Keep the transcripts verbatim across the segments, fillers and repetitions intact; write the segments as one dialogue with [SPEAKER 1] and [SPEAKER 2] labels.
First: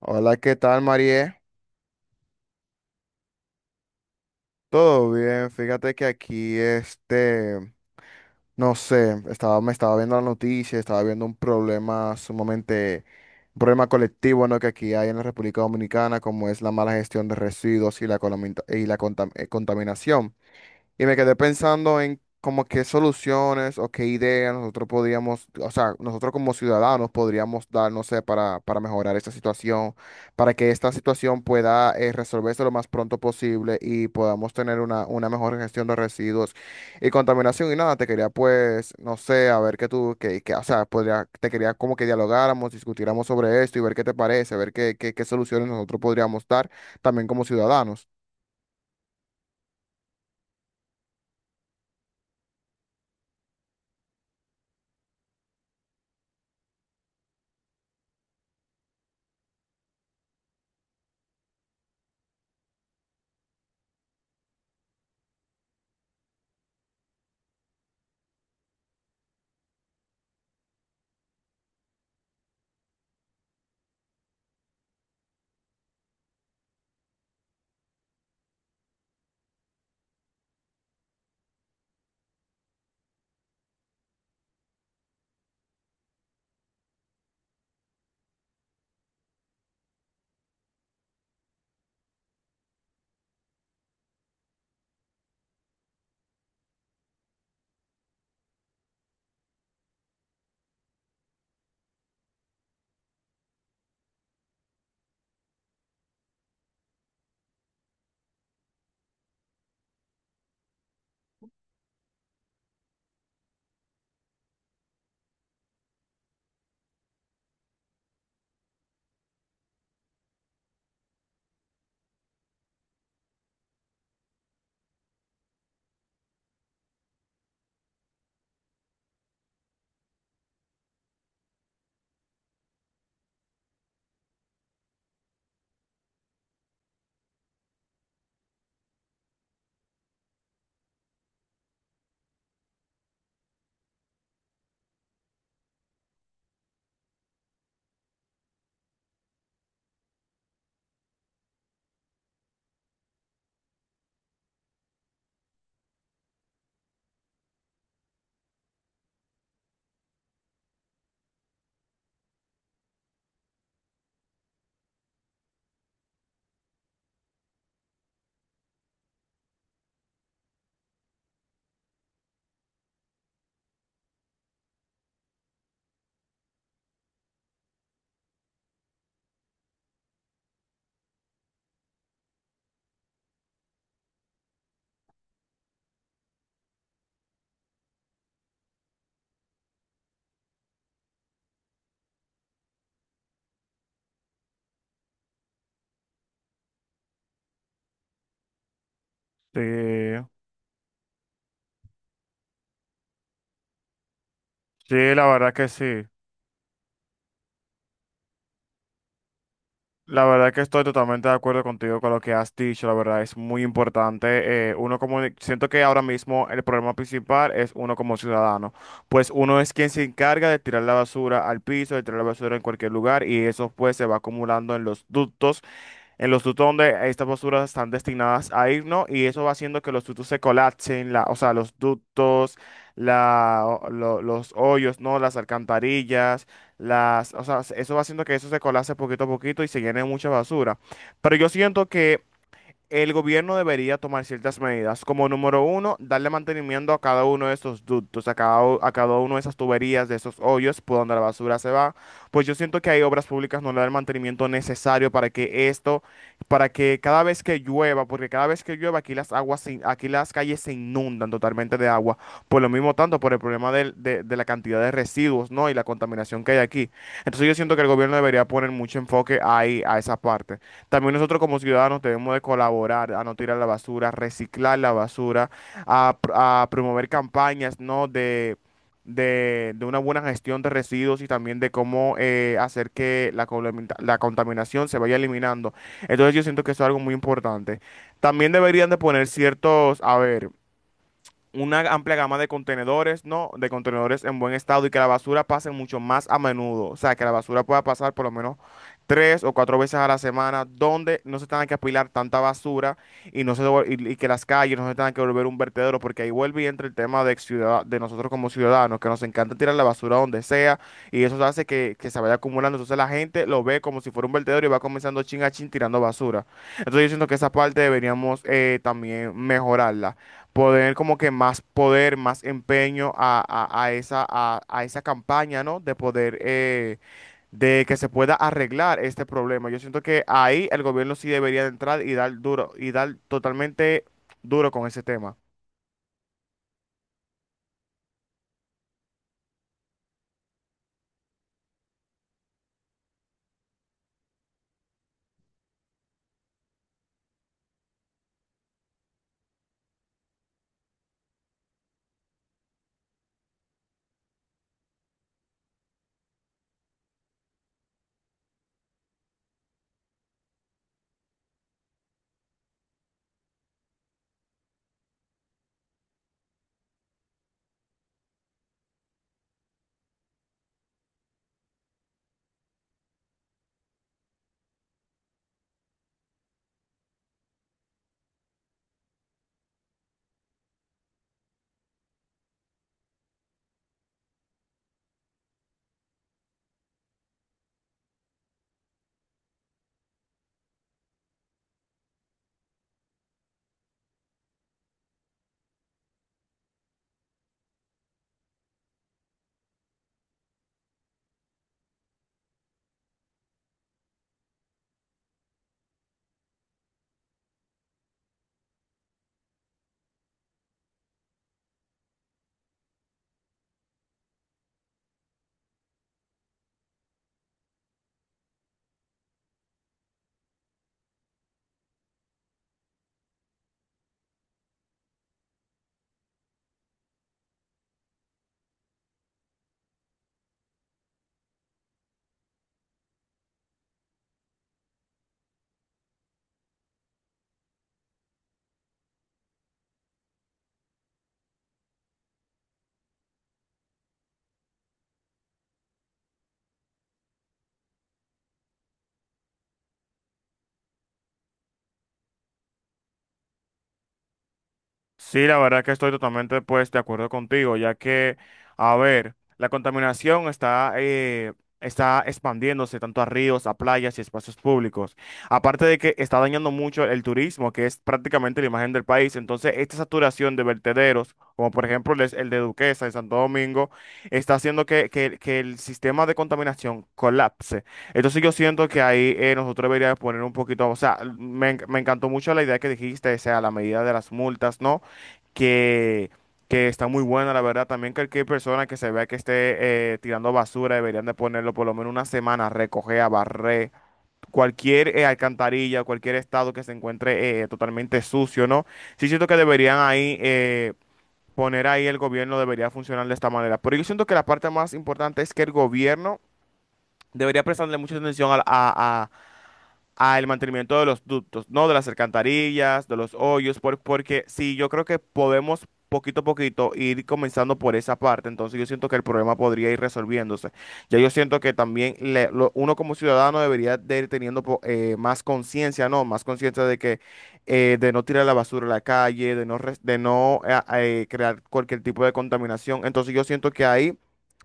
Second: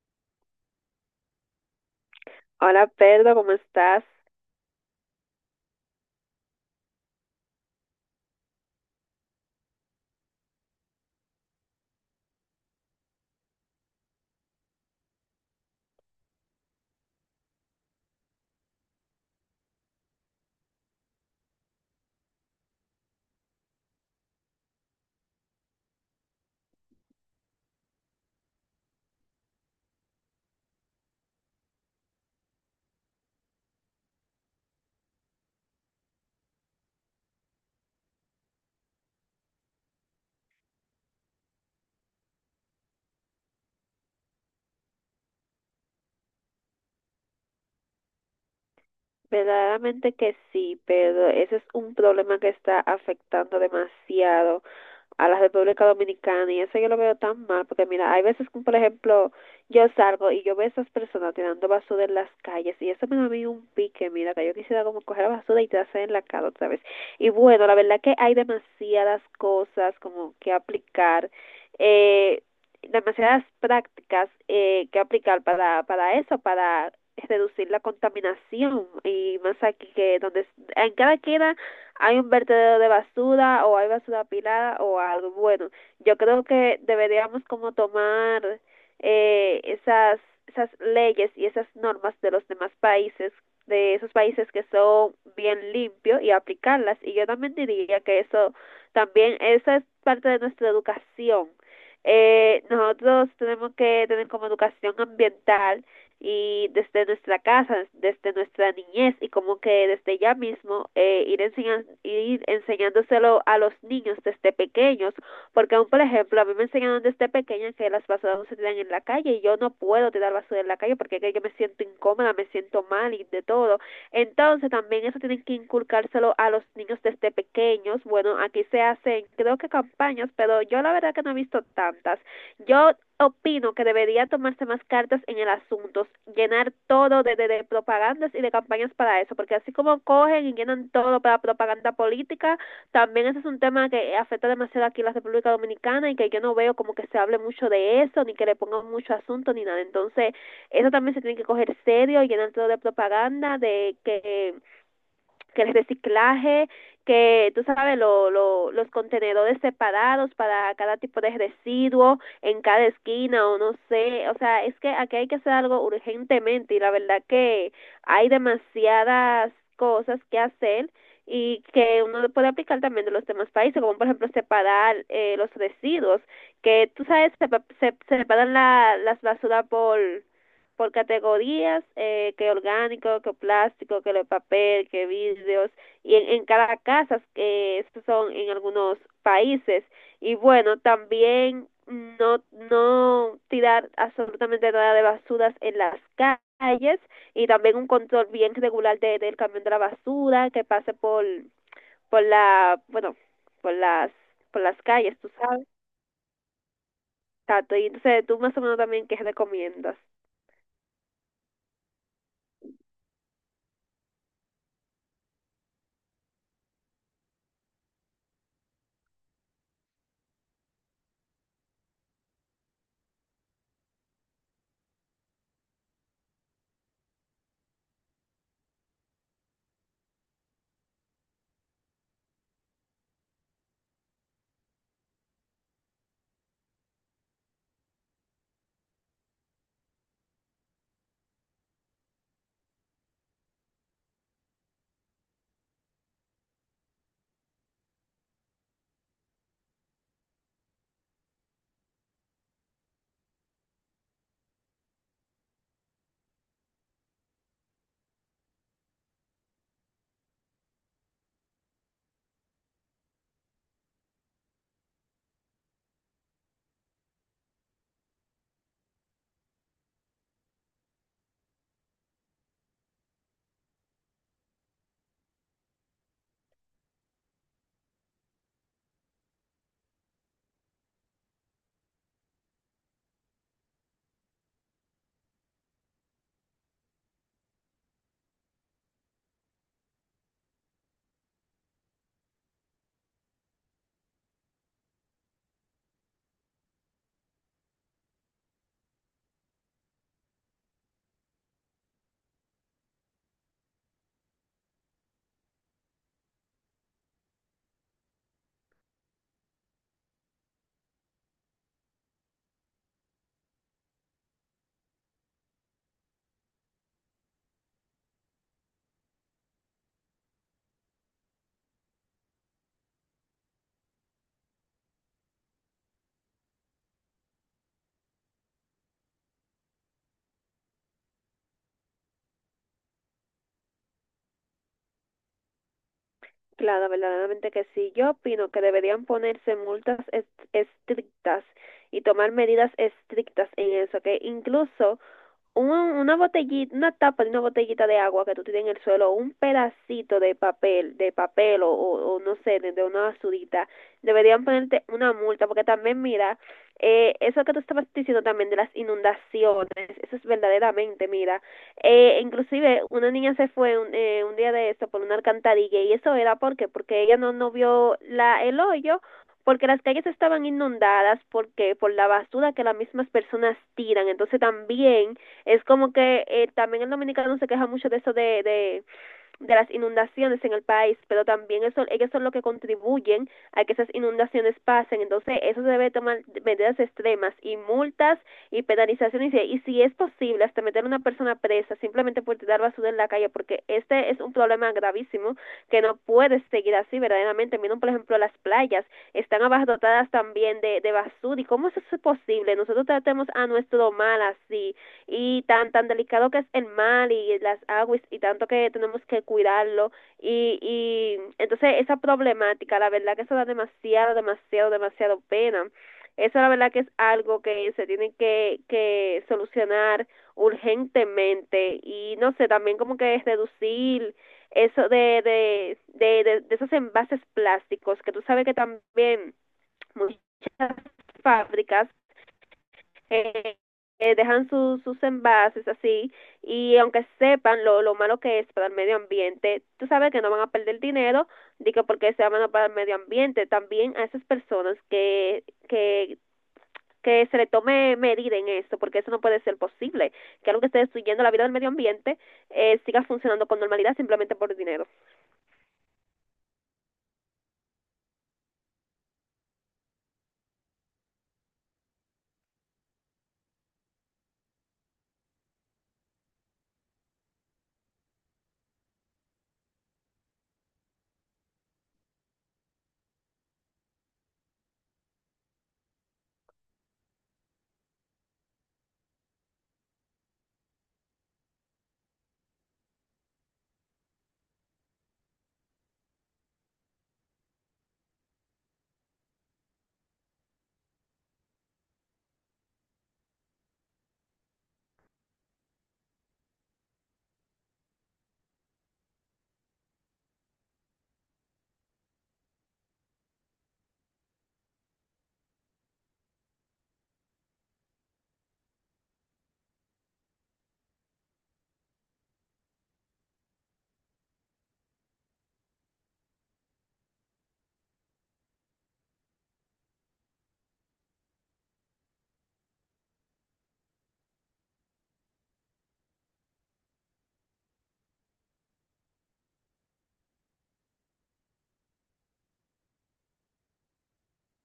[SPEAKER 1] Hola, ¿qué tal, María?
[SPEAKER 2] Hola, Pedro, ¿cómo estás?
[SPEAKER 1] Todo bien, fíjate que aquí, este, no sé, estaba, me estaba viendo la noticia, estaba viendo un problema sumamente, un problema colectivo, ¿no? Que aquí hay en la República Dominicana, como es la mala gestión de residuos y la, colomita- y la contam- eh, contaminación. Y me quedé pensando en como qué soluciones o qué ideas nosotros podríamos, o sea, nosotros como ciudadanos podríamos dar, no sé, para, para mejorar esta situación, para que esta situación pueda eh, resolverse lo más pronto posible y podamos tener una, una mejor gestión de residuos y contaminación. Y nada, te quería pues, no sé, a ver qué tú, que, que, o sea, podría, te quería como que dialogáramos, discutiéramos sobre esto y ver qué te parece, ver qué, qué, qué soluciones nosotros podríamos dar también como ciudadanos.
[SPEAKER 2] Verdaderamente que sí, Pedro. Ese es un problema que está afectando demasiado a la República Dominicana, y eso yo lo veo tan mal porque mira, hay veces que, por ejemplo, yo salgo y yo veo a esas personas tirando basura en las calles y eso me da a mí un pique, mira, que yo quisiera como coger la basura y tirarse en la cara otra vez. Y bueno, la verdad que hay demasiadas cosas como que aplicar. Eh, Demasiadas prácticas eh, que aplicar para, para eso, para reducir la contaminación y más aquí que donde en cada queda hay un vertedero de basura o hay basura apilada o algo bueno. Yo creo que deberíamos como tomar eh, esas esas leyes y esas normas de los demás países, de esos países que son bien limpios, y aplicarlas. Y yo también diría que eso también esa es parte de nuestra educación. Eh, nosotros tenemos que tener como educación ambiental y desde nuestra casa, desde nuestra niñez, y como que desde ya mismo eh, ir, enseñan, ir enseñándoselo a los niños desde pequeños, porque aún por ejemplo a mí me enseñaron desde pequeña que las basuras no se tiran en la calle, y yo no puedo tirar basura en la calle porque es que yo me siento incómoda, me siento mal y de todo. Entonces también eso tienen que inculcárselo a los niños desde pequeños. Bueno, aquí se hacen creo que campañas, pero yo la verdad que no he visto tantas. Yo opino que debería tomarse más cartas en el asunto, llenar todo de, de, de, propagandas y de campañas para eso, porque así como cogen y llenan todo para propaganda política, también ese es un tema que afecta demasiado aquí en la República Dominicana y que yo no veo como que se hable mucho de eso, ni que le pongan mucho asunto, ni nada. Entonces, eso también se tiene que coger serio, y llenar todo de propaganda, de que, que el reciclaje, que tú sabes, lo, lo, los contenedores separados para cada tipo de residuo en cada esquina o no sé, o sea, es que aquí hay que hacer algo urgentemente, y la verdad que hay demasiadas cosas que hacer y que uno puede aplicar también de los demás países, como por ejemplo separar eh, los residuos, que tú sabes, se, se, se separan la, las basuras por por categorías, eh, que orgánico, que plástico, que de papel, que vidrios, y en, en cada casa, que eh, estos son en algunos países. Y bueno, también no, no tirar absolutamente nada de basuras en las calles, y también un control bien regular de, del camión de la
[SPEAKER 1] Sí,
[SPEAKER 2] basura que pase por, por la, bueno, por las, por las
[SPEAKER 1] sí,
[SPEAKER 2] calles,
[SPEAKER 1] la
[SPEAKER 2] tú
[SPEAKER 1] verdad
[SPEAKER 2] sabes.
[SPEAKER 1] que sí.
[SPEAKER 2] Tato, y entonces tú más o menos también qué recomiendas.
[SPEAKER 1] La verdad que estoy totalmente de acuerdo contigo con lo que has dicho, la verdad es muy importante. eh, uno como, siento que ahora mismo el problema principal es uno como ciudadano, pues uno es quien se encarga de tirar la basura al piso, de tirar la basura en cualquier lugar y eso pues se va acumulando en los ductos, en los tutos donde estas posturas están destinadas a ir, ¿no? Y eso va haciendo que los tutos se colapsen, la, o sea, los ductos, la, o- lo- los hoyos, ¿no? Las alcantarillas, las, o sea, eso va haciendo que eso se colapse poquito a poquito y se llene de mucha basura. Pero yo siento que el gobierno debería tomar ciertas medidas, como número uno, darle mantenimiento a cada uno de esos ductos, a cada, u- a cada uno de esas tuberías, de esos hoyos por donde la basura se va. Pues yo siento que hay obras públicas no le dan el mantenimiento necesario para que esto, para que cada vez que llueva, porque cada vez que llueva aquí las aguas, se in- aquí las calles se inundan totalmente de agua, por lo mismo tanto, por el problema del- de, de la cantidad de residuos, ¿no? Y la contaminación que hay aquí. Entonces yo siento que el gobierno debería poner mucho enfoque ahí, a esa parte. También nosotros como ciudadanos debemos de colaborar a no tirar la basura, reciclar la basura, a, pr- a promover campañas, ¿no? de, de, de una buena gestión de residuos y también de cómo eh, hacer que la, colamita- la contaminación se vaya eliminando. Entonces yo siento que eso es algo muy importante. También deberían de poner ciertos, a ver, una amplia gama de contenedores, ¿no? De contenedores en buen estado y que la basura pase mucho más a menudo. O sea, que la basura pueda pasar por lo menos tres o cuatro veces a la semana, donde no se tenga que apilar tanta basura y, no se, devol- y, y que las calles no se tengan que volver un vertedero, porque ahí vuelve y entra el tema de, ciudad, de nosotros como ciudadanos, que nos encanta tirar la basura donde sea y eso hace que, que se vaya acumulando. Entonces la gente lo ve como si fuera un vertedero y va comenzando chin a chin tirando basura. Entonces yo siento que esa parte deberíamos eh, también mejorarla, poder como que más poder, más empeño a, a- a esa, a, a esa campaña, ¿no? De poder, eh, de que se pueda arreglar este problema. Yo siento que ahí el gobierno sí debería de entrar y dar duro, y dar totalmente duro con ese tema.
[SPEAKER 2] Claro, verdaderamente que sí. Yo opino que deberían ponerse multas est- estrictas y tomar medidas estrictas en eso, que incluso un- una botellita, una tapa de una botellita de agua que tú tienes en el suelo, un pedacito de papel, de papel o, o, o no sé, de, de una basurita, deberían ponerte una multa, porque también mira, eh, eso que tú estabas diciendo también de las inundaciones, eso es verdaderamente, mira, eh, inclusive una niña se fue un, eh, un día de esto por una alcantarilla y eso era porque, porque ella no, no vio la, el hoyo. Porque las calles estaban inundadas, porque por la basura que las mismas personas tiran. Entonces también es como que eh, también el dominicano se queja mucho de eso de, de, de las inundaciones en el país, pero también eso, ellos son los que contribuyen a que esas inundaciones pasen. Entonces, eso se debe tomar medidas extremas, y multas y penalizaciones. Y, y si es posible, hasta meter a una persona presa simplemente por tirar basura en la calle, porque este es un problema gravísimo que no puede seguir así verdaderamente. Miren, por ejemplo, las playas están abarrotadas también de, de basura. ¿Y cómo eso es posible? Nosotros tratemos a nuestro mal así, y tan tan delicado que es el mar y las aguas y tanto que tenemos que cuidarlo, y, y entonces esa problemática la verdad que eso da demasiado demasiado demasiado pena. Eso la verdad que es algo que se tiene que, que solucionar urgentemente. Y no sé, también como que es reducir eso de de, de, de, de esos envases plásticos, que tú sabes que también muchas fábricas eh, eh, dejan su- sus envases así, y aunque sepan lo, lo malo que es para el medio ambiente, tú sabes que no van a perder dinero, digo porque sea malo para el medio ambiente. También a esas personas que, que, que se le tome medida en esto, porque eso no puede ser posible, que algo que esté destruyendo la vida del medio ambiente eh, siga funcionando con normalidad simplemente por dinero.
[SPEAKER 1] Sí, la verdad que estoy totalmente pues de acuerdo contigo, ya que, a ver, la contaminación está, eh, está expandiéndose tanto a ríos, a playas y espacios públicos. Aparte de que está dañando mucho el turismo, que es prácticamente la imagen del país. Entonces, esta saturación de vertederos, como por ejemplo el, el de Duquesa en Santo Domingo, está haciendo que, que- que el sistema de contaminación colapse. Entonces, yo siento que ahí eh, nosotros deberíamos poner un poquito, o sea, me, en- me encantó mucho la idea que dijiste, o sea, la medida de las multas, ¿no? que, que está muy buena, la verdad. También cualquier persona que se vea que esté eh, tirando basura deberían de ponerlo por lo menos una semana, a recoger, a barrer, cualquier eh, alcantarilla, cualquier estado que se encuentre eh, totalmente sucio, ¿no? Sí siento que deberían ahí eh, poner ahí el gobierno, debería funcionar de esta manera. Pero yo siento que la parte más importante es que el gobierno debería prestarle mucha atención a, a, al mantenimiento de los ductos, ¿no? De las alcantarillas, de los hoyos, por- porque sí, yo creo que podemos poquito a poquito ir comenzando por esa parte, entonces yo siento que el problema podría ir resolviéndose. Ya yo siento que también le- lo- uno como ciudadano debería de ir teniendo po- eh, más conciencia, ¿no? Más conciencia de que eh, de no tirar la basura a la calle, de no, res- de no eh, eh, crear cualquier tipo de contaminación. Entonces yo siento que ahí...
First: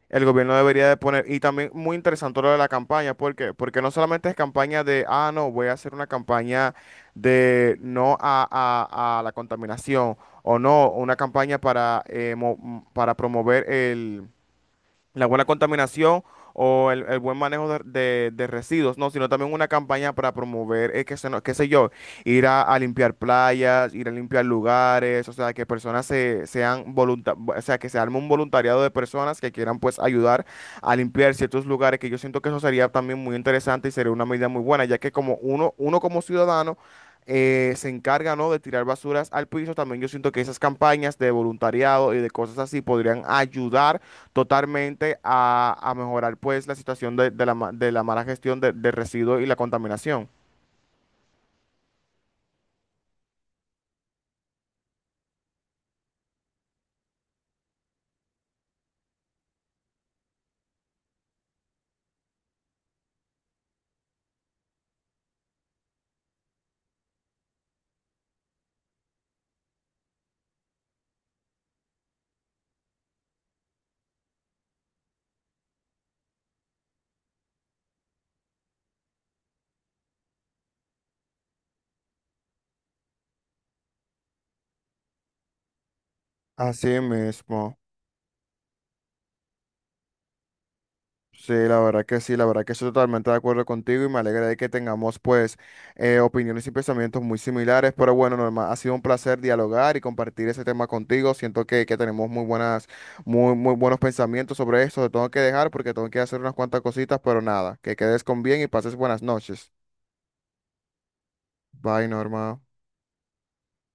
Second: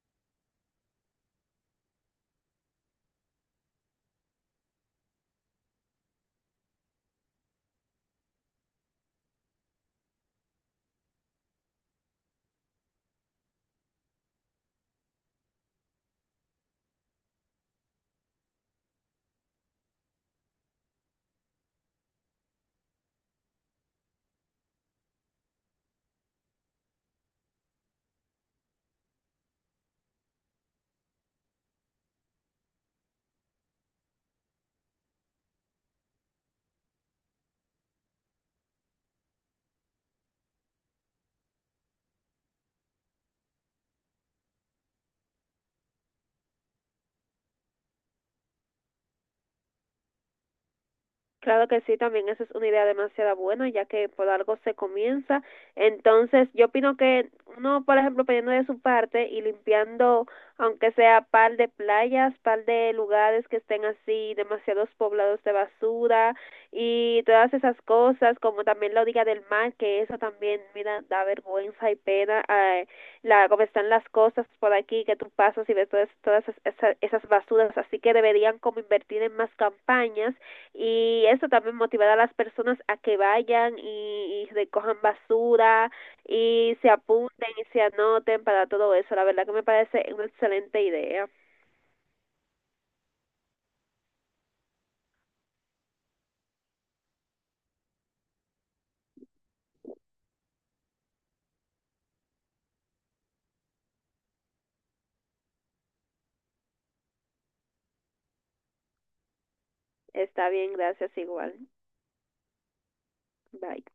[SPEAKER 1] El gobierno debería de poner, y también muy interesante lo de la campaña, ¿por qué? Porque no solamente es campaña de, ah, no, voy a hacer una campaña de no a, a- a la contaminación, o no, una campaña para, eh, mo- para promover el, la buena contaminación o el, el buen manejo de, de- de residuos, no, sino también una campaña para promover, eh, que se no- qué sé yo, ir a, a limpiar playas, ir a limpiar lugares, o sea, que personas se, sean volunta- o sea, que se arme un voluntariado de personas que quieran pues ayudar a limpiar ciertos lugares, que yo siento que eso sería también muy interesante y sería una medida muy buena, ya que como uno, uno como ciudadano eh, se encarga, ¿no? de tirar basuras al piso. También yo siento que esas campañas de voluntariado y de cosas así podrían ayudar totalmente a, a mejorar, pues, la situación de, de la, ma- de la mala gestión de, de residuos y la contaminación.
[SPEAKER 2] Claro que sí, también esa es una idea demasiado buena, ya que por algo se comienza. Entonces, yo opino que uno, por ejemplo, poniendo de su parte y limpiando, aunque sea par de playas, par de lugares que estén así, demasiados poblados de basura, y todas esas cosas, como también la orilla del mar, que eso también, mira, da vergüenza y pena, eh, la, como están las cosas por aquí, que tú pasas y ves todas, todas esas, esas basuras, así que deberían como invertir en más campañas, y eso también motivará a las personas a que vayan y, y recojan basura y
[SPEAKER 1] Así
[SPEAKER 2] se apunten y
[SPEAKER 1] mismo.
[SPEAKER 2] se anoten para todo eso. La verdad que me parece una excelente idea.
[SPEAKER 1] Sí, la verdad que sí, la verdad que estoy totalmente de acuerdo contigo y me alegra de que tengamos pues eh, opiniones y pensamientos muy similares, pero bueno, Norma, ha sido un placer dialogar y compartir ese tema contigo. Siento que, que tenemos muy buenas, muy, muy buenos pensamientos sobre esto. Te tengo que dejar porque tengo que hacer unas cuantas cositas, pero nada, que quedes con bien y pases buenas noches.
[SPEAKER 2] Está bien, gracias igual.
[SPEAKER 1] Bye, Norma.
[SPEAKER 2] Bye.